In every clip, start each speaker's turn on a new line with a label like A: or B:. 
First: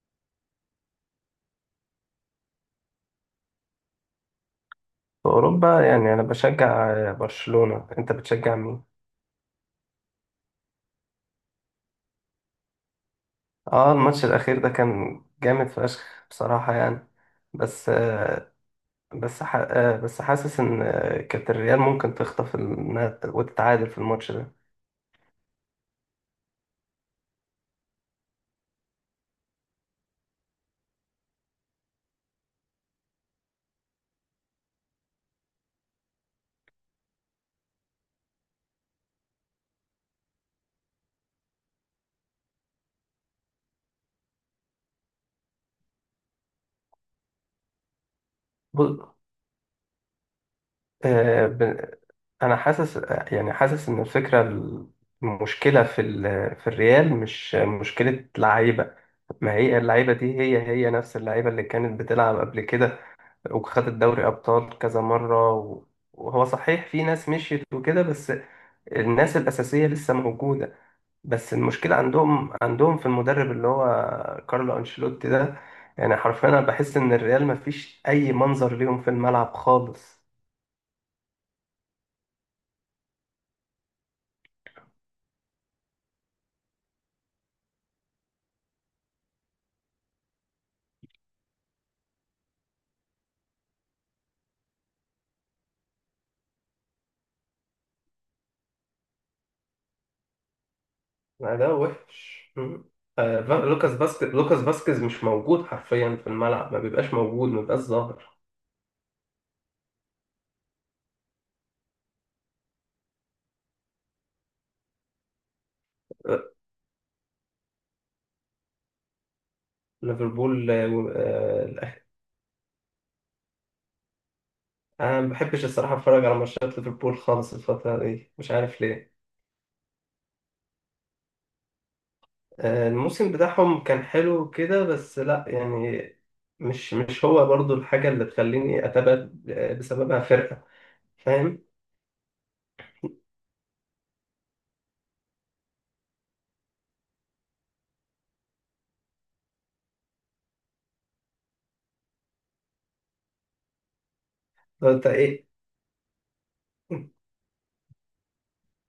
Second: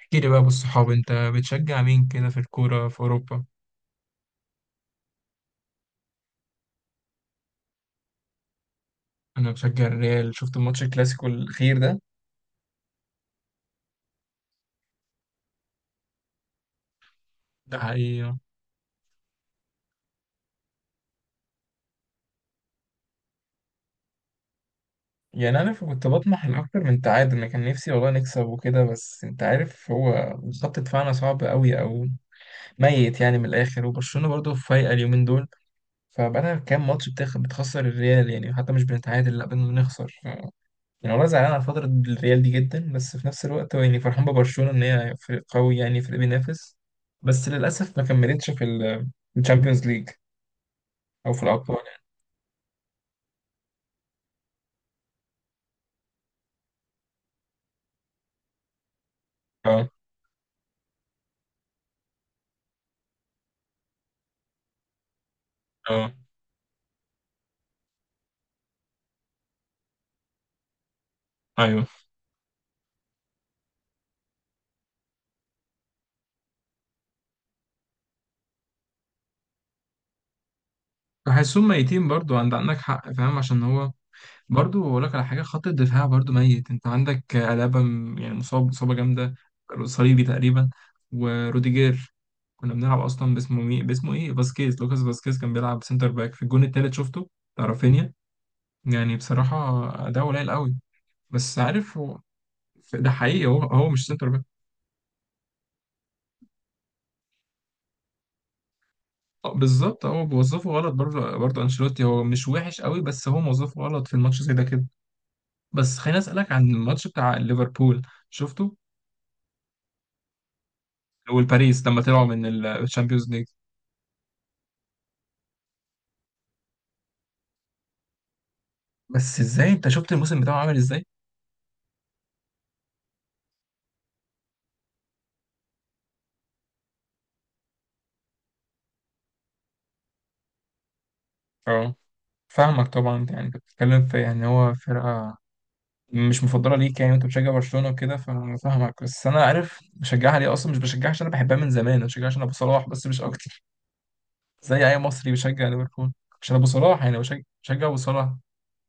A: احكي لي بقى بالصحاب، انت بتشجع مين كده في الكورة في اوروبا؟
B: في أوروبا يعني أنا بشجع برشلونة. أنت بتشجع مين؟
A: انا بشجع الريال. شفت الماتش الكلاسيكو الاخير ده.
B: آه، الماتش الأخير ده كان جامد فشخ بصراحة يعني.
A: ده
B: بس
A: حقيقي.
B: آه، بس ح- آه، بس حاسس إن كانت الريال ممكن تخطف وتتعادل في الماتش ده.
A: يعني انا كنت بطمح لاكتر من تعادل، انا كان نفسي والله نكسب وكده، بس انت عارف هو خط دفاعنا صعب قوي او ميت يعني من الاخر، وبرشلونة برضه فايقة اليومين دول. فبقالها كام ماتش بتخسر الريال، يعني حتى مش بنتعادل لا بنخسر. يعني والله زعلان على فترة الريال دي جدا، بس في نفس الوقت هو يعني فرحان ببرشلونة إن هي فريق قوي، يعني فريق بينافس. بس للأسف ما كملتش في
B: بص،
A: الشامبيونز ليج أو في
B: آه،
A: الأبطال.
B: ب- أنا حاسس، يعني حاسس إن المشكلة في في الريال مش مشكلة لعيبة، ما هي
A: اه،
B: اللعيبة دي هي نفس اللعيبة اللي كانت بتلعب قبل كده، وخد الدوري أبطال كذا مرة،
A: اه،
B: وهو صحيح في ناس مشيت وكده، بس الناس الأساسية لسه موجودة. بس
A: ايوه.
B: المشكلة عندهم في المدرب اللي هو كارلو أنشيلوتي ده. يعني حرفيا أنا بحس إن الريال مفيش أي منظر ليهم في الملعب خالص.
A: بحسهم ميتين برضو، عندك حق. فاهم؟ عشان هو برضو اقول لك على حاجه، خط الدفاع برضو ميت. انت عندك الابا يعني مصابه جامده، صليبي تقريبا، وروديجير. كنا بنلعب اصلا باسمه ايه، فاسكيز، لوكاس فاسكيز كان بيلعب سنتر باك في الجون التالت، شفته بتاع رافينيا. يعني بصراحة ده قليل قوي، بس
B: ده
A: عارف هو
B: وحش. مم.
A: ده حقيقي، هو هو
B: لوكاس
A: مش سنتر
B: باسكيز
A: باك.
B: لوكاس باسكيز مش موجود حرفيا في الملعب، ما بيبقاش موجود، ما بيبقاش ظاهر.
A: آه، بالظبط هو بيوظفه غلط برضه، انشيلوتي هو مش وحش قوي، بس هو موظفه غلط في الماتش زي ده كده. بس خليني
B: آه،
A: اسألك عن الماتش بتاع ليفربول، شفته؟
B: ليفربول،
A: والباريس
B: آه،
A: لما طلعوا من الشامبيونز ليج.
B: انا ما بحبش الصراحه اتفرج على ماتشات ليفربول خالص الفتره دي، مش عارف ليه.
A: بس ازاي؟ انت شفت الموسم بتاعه عامل ازاي؟
B: الموسم بتاعهم كان حلو كده، بس لا يعني، مش هو برضو الحاجه اللي تخليني اتابع بسببها فرقه، فاهم؟
A: اه. فاهمك طبعا، يعني انت بتتكلم في يعني هو فرقة مش مفضله ليك يعني، وانت بتشجع برشلونه وكده، فاهمك. بس انا عارف بشجعها ليه اصلا، مش بشجعها عشان انا بحبها من زمان، انا بشجعها عشان ابو صلاح، بس مش اكتر.
B: طب
A: زي اي
B: انت
A: مصري
B: ايه؟
A: بيشجع ليفربول عشان ابو صلاح، يعني بشجع ابو صلاح.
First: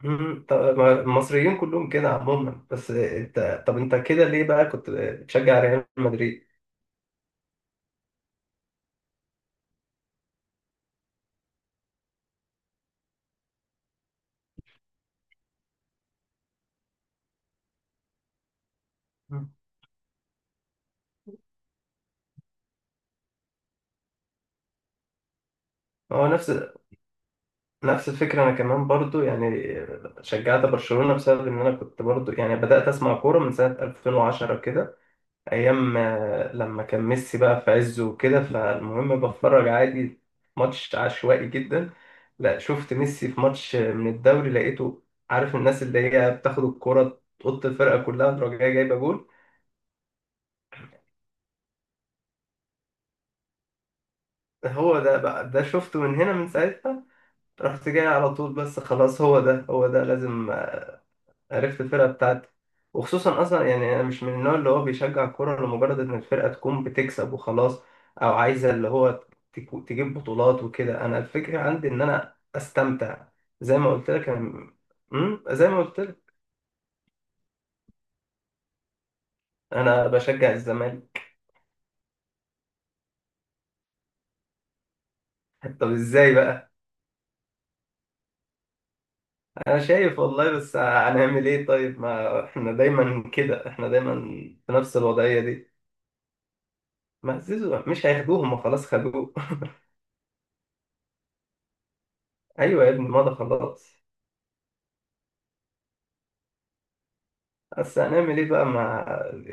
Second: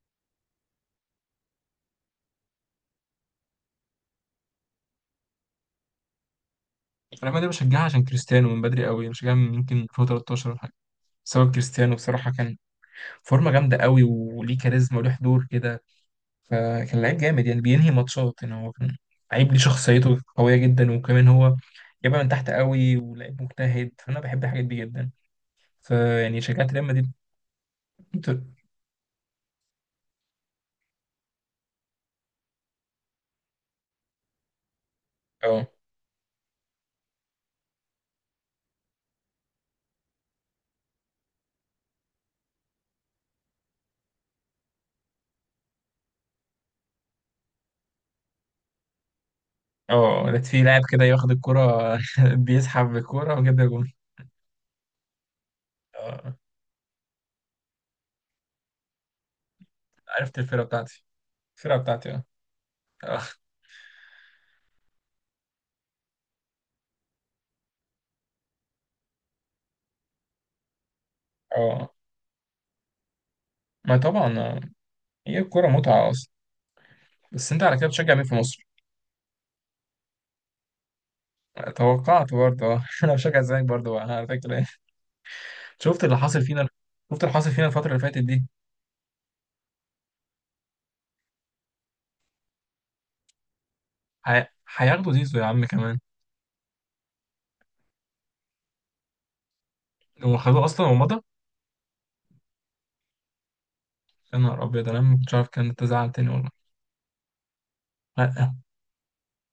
B: طب ما المصريين كلهم كده عموما، بس انت طب انت كده ليه بقى كنت بتشجع ريال مدريد؟
A: ريال مدريد بشجعها عشان كريستيانو من بدري قوي، بشجعها من يمكن 2013 ولا حاجه. بسبب كريستيانو، بصراحه كان فورمه جامده قوي، وليه كاريزما وليه حضور كده، فكان لعيب جامد. يعني بينهي ماتشات، يعني هو كان
B: مم.
A: لعيب ليه شخصيته قويه جدا، وكمان هو جايبها من تحت قوي، ولعيب مجتهد، فانا بحب الحاجات دي جدا.
B: هو
A: فيعني
B: نفس
A: شجعت ريال مدريد.
B: نفس
A: انت-
B: الفكرة، أنا كمان برضو يعني شجعت برشلونة بسبب إن أنا كنت برضو، يعني بدأت أسمع كورة من سنة 2010 كده،
A: اه.
B: ايام لما كان ميسي بقى في عزه وكده. فالمهم بتفرج عادي، ماتش عشوائي جدا، لا شفت ميسي في ماتش من الدوري، لقيته، عارف الناس اللي هي بتاخد الكرة تقط الفرقة كلها تروح جاية جايبة جول،
A: اه، لقيت في لاعب كده ياخد الكرة بيسحب بالكرة وجاب جون.
B: هو ده بقى، ده شفته من هنا،
A: اه،
B: من ساعتها رحت جاي على طول. بس خلاص، هو ده هو ده
A: عرفت
B: لازم،
A: الفرقة بتاعتي. الفرقة
B: عرفت الفرقة
A: بتاعتي اه.
B: بتاعتي.
A: اه.
B: وخصوصا أصلا يعني أنا مش من النوع اللي هو بيشجع كورة لمجرد إن الفرقة تكون بتكسب وخلاص، أو عايزة اللي هو تجيب بطولات وكده. أنا الفكرة عندي
A: اه.
B: إن أنا أستمتع، زي ما
A: ما
B: قلت لك
A: طبعا اه.
B: أنا.
A: هي الكرة
B: زي ما قلت
A: متعة
B: لك،
A: أصلا. بس أنت على كده بتشجع مين في مصر؟
B: أنا بشجع الزمالك.
A: توقعت برضه اه. أنا بشجع الزمالك برضه بقى، على فكرة.
B: طب
A: شفت اللي
B: إزاي
A: حاصل فينا؟
B: بقى؟
A: شفت اللي حاصل فينا الفترة اللي فاتت دي.
B: أنا شايف والله، بس هنعمل إيه؟ طيب ما إحنا دايما كده، إحنا دايما
A: ه-
B: في نفس
A: هياخدوا زيزو
B: الوضعية
A: يا عم
B: دي.
A: كمان.
B: ما زيزو مش هياخدوهم، ما خلاص خدوه.
A: هو خدوه أصلا ومضى.
B: أيوه يا ابني، ما ده خلاص.
A: يا نهار أبيض، أنا ما كنتش عارف، كان تزعل تاني والله.
B: بس هنعمل ايه بقى مع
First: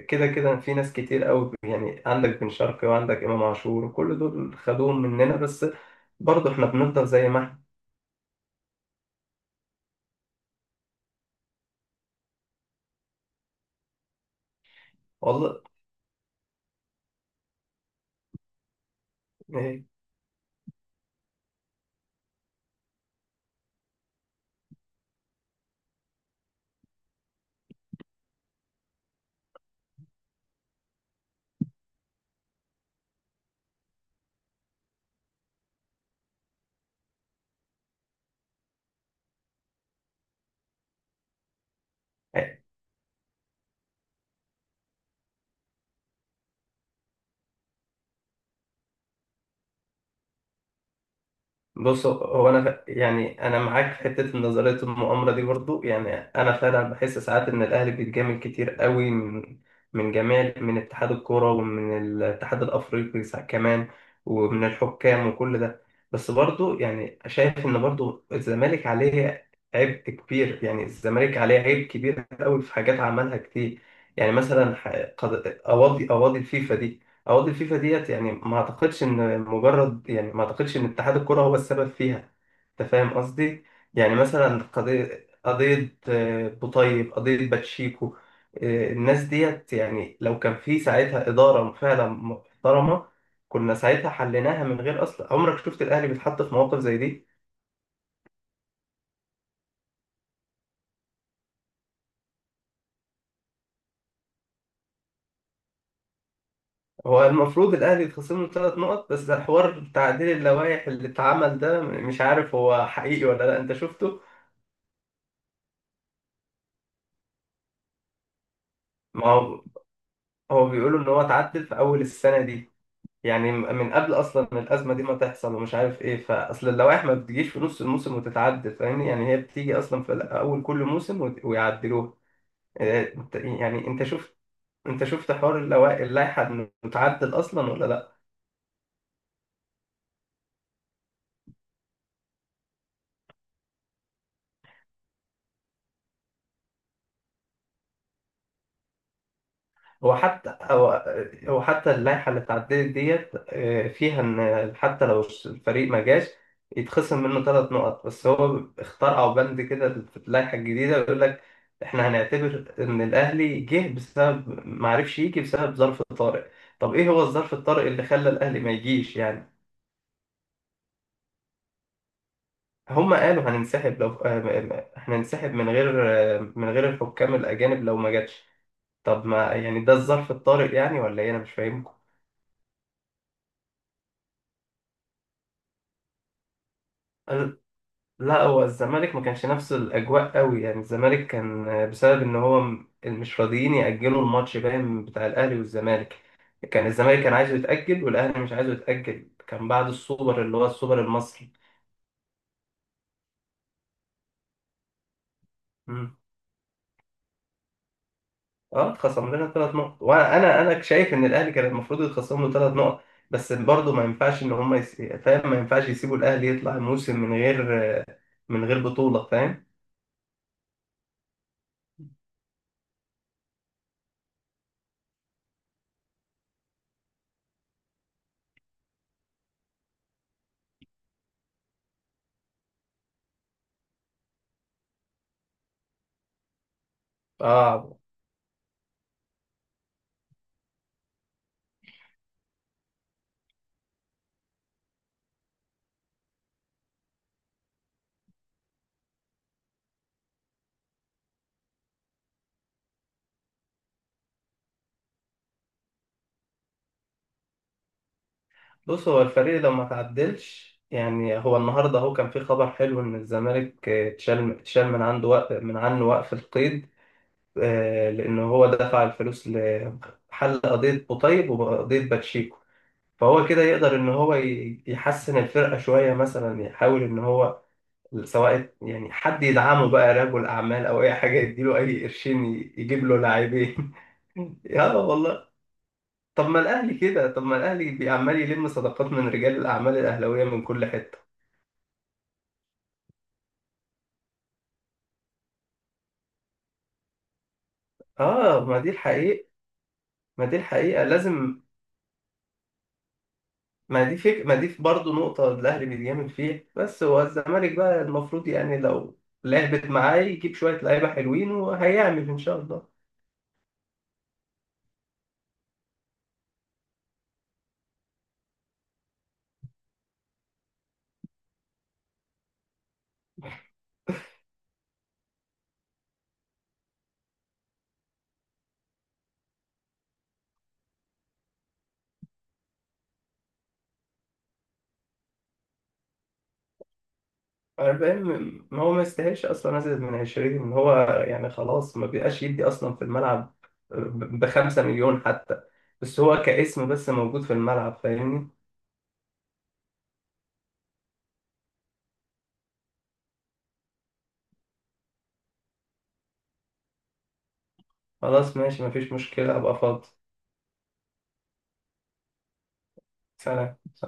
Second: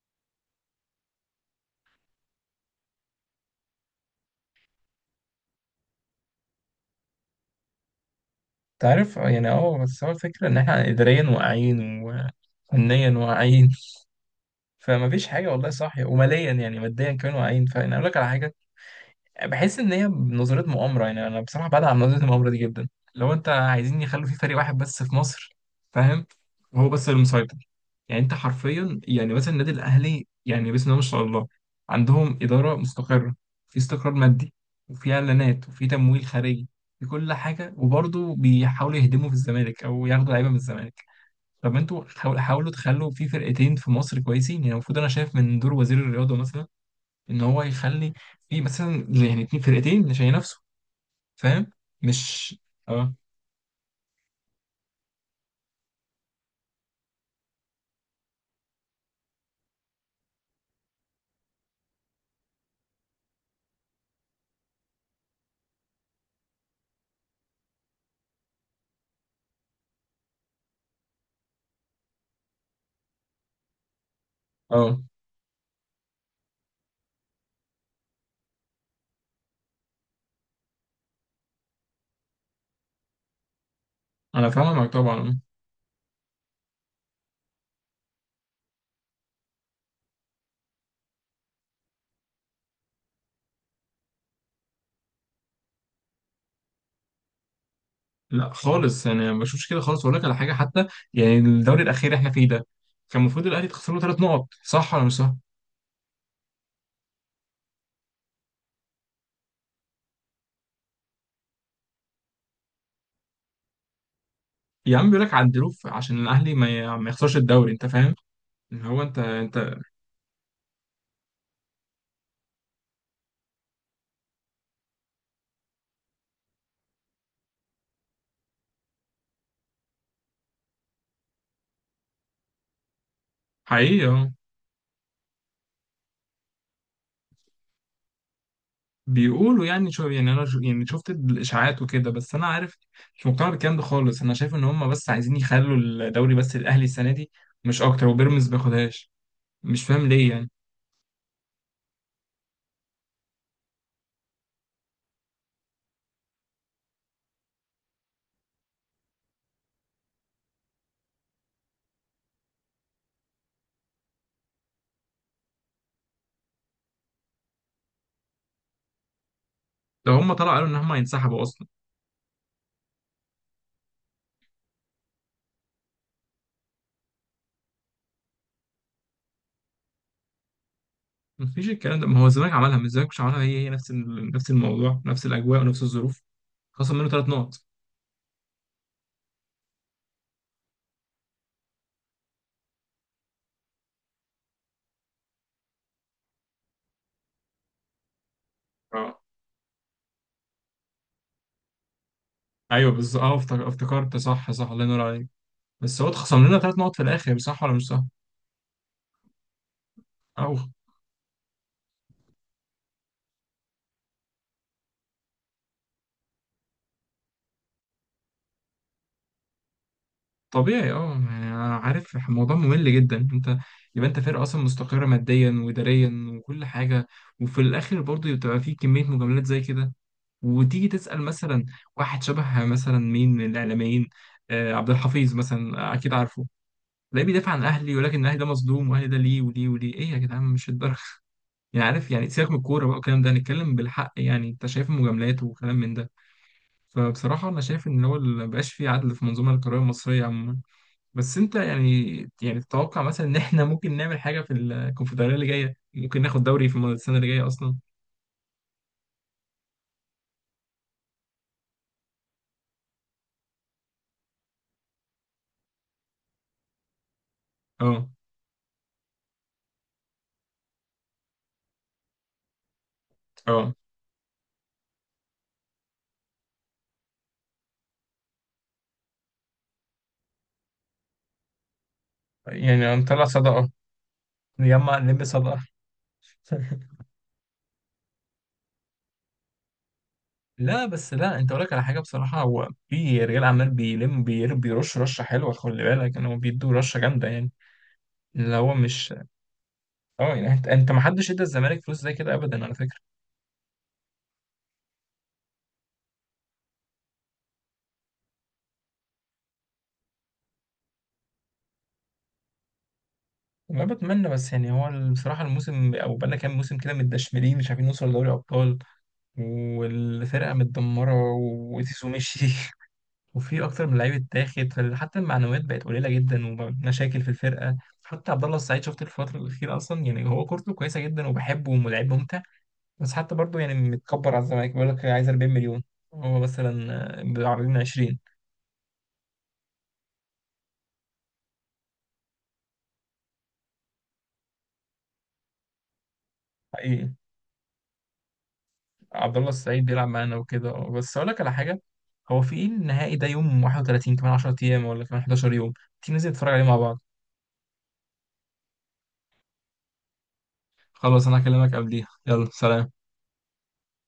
B: كده؟ كده في ناس كتير قوي، يعني عندك بن شرقي وعندك امام عاشور وكل دول خدوهم مننا، بس برضه احنا بنفضل زي ما احنا،
A: تعرف آه، يعني اه، بس هو الفكرة إن إحنا إداريا واقعين وفنيا واقعين، فمفيش حاجة
B: والله.
A: والله صاحية، وماليا يعني ماديا كمان واقعين. فأنا أقول لك على حاجة، بحس ان هي نظريه مؤامره، يعني انا بصراحه بعد عن نظريه المؤامره دي جدا. لو انت عايزين يخلوا في فريق واحد بس في مصر، فاهم، وهو بس اللي مسيطر. يعني انت حرفيا، يعني مثلا النادي الاهلي يعني بسم الله ما شاء الله، عندهم اداره مستقره، في استقرار مادي، وفي اعلانات وفي تمويل خارجي، في كل حاجه. وبرضه بيحاولوا يهدموا في الزمالك او ياخدوا لعيبه من الزمالك. طب ما انتوا
B: إيه.
A: حاولوا تخلوا في فرقتين في مصر كويسين، يعني المفروض انا شايف من دور وزير الرياضه مثلا ان هو يخلي في مثلا يعني اتنين فرقتين عشان ينافسوا، فاهم؟
B: بص هو
A: مش
B: انا ف-
A: اه.
B: يعني انا معاك في حته نظريه المؤامره دي برضو، يعني انا فعلا بحس ساعات ان الاهلي بيتجامل كتير قوي من جميع، من اتحاد الكوره ومن الاتحاد الافريقي كمان، ومن الحكام وكل ده. بس برضو يعني شايف ان برضو الزمالك عليه عبء كبير، يعني الزمالك عليه عيب كبير قوي في حاجات عملها كتير. يعني مثلا ح-
A: اه،
B: قض- قواضي قواضي الفيفا دي، عقد الفيفا ديت، يعني ما اعتقدش ان مجرد، يعني ما اعتقدش ان اتحاد الكرة هو السبب فيها. انت فاهم قصدي؟ يعني
A: انا
B: مثلا
A: فاهمه معاك
B: قضية
A: طبعا.
B: قضية بوطيب، قضية باتشيكو، الناس ديت يعني لو كان في ساعتها إدارة فعلا محترمة، كنا ساعتها حليناها من غير أصلا. عمرك شفت الأهلي بيتحط في مواقف زي دي؟
A: لا خالص، يعني انا ما بشوفش كده خالص. اقول لك على حاجه حتى، يعني الدوري الاخير احنا فيه ده، كان المفروض الاهلي تخسر له ثلاث نقط، صح ولا مش صح؟
B: هو المفروض الأهلي يتخصم له 3 نقط، بس حوار تعديل اللوائح اللي اتعمل ده مش عارف هو حقيقي ولا لا، أنت شفته؟
A: يا عم بيقول لك عدلوه عشان الاهلي ما يخسرش الدوري، انت فاهم، إن هو انت
B: ما هو،
A: انت
B: هو بيقولوا ان هو اتعدل في اول السنه دي، يعني من قبل اصلا ما الازمه دي ما تحصل، ومش عارف ايه. فاصل اللوائح ما بتجيش في نص الموسم وتتعدل، فاهمني؟ يعني هي بتيجي اصلا في اول كل موسم ويعدلوها. إيه، يعني
A: حقيقي اه.
B: انت شفت حوار اللوائح، اللائحه انه اتعدل اصلا ولا لا؟
A: بيقولوا، يعني شو يعني انا شو، يعني شفت الاشاعات وكده، بس انا عارف مش مقتنع بالكلام ده خالص. انا شايف ان هم بس عايزين يخلوا الدوري بس الاهلي السنه دي، مش اكتر، وبيراميدز ما ياخدهاش. مش فاهم
B: هو
A: ليه يعني.
B: حتى هو هو حتى اللائحة اللي اتعدلت ديت، فيها إن حتى لو الفريق ما جاش، يتخصم منه 3 نقط. بس هو اخترعوا بند كده في اللائحة الجديدة، بيقول لك إحنا هنعتبر إن الأهلي جه بسبب، ما عرفش يجي، بسبب ظرف طارئ. طب إيه هو الظرف الطارئ اللي خلى الأهلي ما يجيش يعني؟
A: لو هم طلعوا قالوا ان هم هينسحبوا اصلا،
B: هما قالوا هننسحب، لو هننسحب من غير من غير الحكام الأجانب، لو ما جاتش. طب ما يعني ده الظرف الطارئ، يعني ولا إيه؟ أنا مش
A: مفيش
B: فاهمكم.
A: الكلام ده. ما هو الزمالك عملها، ما الزمالك مش عملها، هي هي نفس الموضوع، نفس الاجواء ونفس الظروف، خصم منه ثلاث نقط.
B: لا، هو الزمالك ما كانش نفس الاجواء قوي، يعني الزمالك كان بسبب ان هو مش راضيين ياجلوا الماتش، باين بتاع الاهلي والزمالك. الزمالك كان عايزه يتاجل والاهلي مش عايزه
A: اه،
B: يتاجل، كان بعد السوبر اللي هو السوبر المصري.
A: ايوه بالظبط اه. افتكرت، صح صح، الله ينور عليك. بس هو
B: مم.
A: اتخصم لنا ثلاث نقط في الاخر، صح ولا مش صح؟
B: اه، اتخصم لنا 3 نقط، وانا
A: او.
B: انا شايف ان الاهلي كان المفروض يتخصم له 3 نقط. بس برضه ما ينفعش ان هم فاهم، ما ينفعش يسيبوا الاهلي يطلع موسم من غير، من غير بطوله. فاهم؟
A: طبيعي اه، يعني أنا عارف الموضوع ممل جدا. انت يبقى انت فرقه اصلا مستقره ماديا واداريا وكل حاجه، وفي الاخر برضه بتبقى في كميه مجاملات زي كده، وتيجي تسال مثلا واحد شبه مثلا مين من الاعلاميين، آه عبد الحفيظ مثلا، آه، اكيد عارفه، تلاقيه بيدافع عن
B: اه.
A: اهلي. ولكن اهلي ده مظلوم، واهلي ده ليه وليه وليه، ايه يا جدعان مش الدرجه يعني عارف، يعني سيبك من الكوره بقى والكلام ده، نتكلم بالحق، يعني انت شايف المجاملات وكلام من ده. فبصراحه انا شايف ان هو مبقاش فيه عدل في المنظومه القضائيه المصريه عموما. بس انت يعني، يعني تتوقع مثلا ان احنا ممكن نعمل حاجه في الكونفدراليه اللي جايه؟ ممكن ناخد دوري في السنه اللي جايه اصلا؟
B: بص، هو الفريق لو ما تعدلش، يعني هو النهارده اهو كان في خبر حلو ان الزمالك اتشال من عنده وقف من عنه وقف القيد،
A: اه.
B: لانه هو دفع الفلوس لحل قضيه قطيب وقضيه باتشيكو. فهو كده
A: اه،
B: يقدر ان هو يحسن الفرقه شويه، مثلا يحاول ان هو، سواء يعني حد يدعمه بقى، رجل اعمال او اي حاجه، يديله اي قرشين
A: يعني
B: يجيب له
A: هنطلع صدقه،
B: لاعبين. اه
A: نجمع نلم
B: والله.
A: صدقه.
B: طب ما الاهلي بيعمال يلم صداقات من رجال الاعمال الاهلاويه من
A: لا
B: كل
A: بس
B: حته.
A: لا، انت اقول لك على حاجه بصراحه، هو في رجال اعمال بيلم بيرش رشه حلوه، خلي بالك ان هو بيدوا رشه جامده يعني، اللي
B: اه
A: هو
B: ما دي
A: مش
B: الحقيقه،
A: اه.
B: ما
A: يعني
B: دي
A: انت ما
B: الحقيقه
A: حدش ادى
B: لازم.
A: الزمالك فلوس زي كده ابدا، على فكره.
B: ما دي برضه نقطه الاهلي بيتجامل فيها، بس هو الزمالك بقى المفروض، يعني لو لعبت معاه يجيب شويه لعيبه حلوين وهيعمل ان شاء الله.
A: ما بتمنى بس، يعني هو بصراحه الموسم او بقالنا كام موسم كده متدشملين، مش عارفين نوصل لدوري ابطال، والفرقة متدمرة، وزيزو مشي وفي أكتر من لعيب اتاخد، فحتى المعنويات بقت قليلة جدا ومشاكل في الفرقة. حتى عبد الله السعيد شفت الفترة الأخيرة أصلا، يعني هو كورته كويسة جدا وبحبه ولاعب ممتع، بس حتى برضه يعني متكبر على الزمالك، بيقول لك عايز 40 مليون، هو مثلا عارضين
B: أنا
A: 20.
B: فاهم، ما هو ما يستاهلش اصلا ازيد من 20، ان هو يعني خلاص ما بيبقاش يدي اصلا في الملعب ب 5 مليون حتى، بس هو كاسم
A: حقيقي.
B: بس موجود في الملعب، فاهمني؟
A: عبد الله السعيد بيلعب معانا وكده اه، بس أقول لك على حاجة، هو في إيه النهائي ده يوم 31، كمان 10 أيام ولا كمان 11 يوم، تيجي ننزل نتفرج عليه مع بعض.
B: خلاص ماشي، مفيش مشكلة، أبقى فاضي.
A: خلاص أنا هكلمك قبليها، يلا سلام.
B: سلام.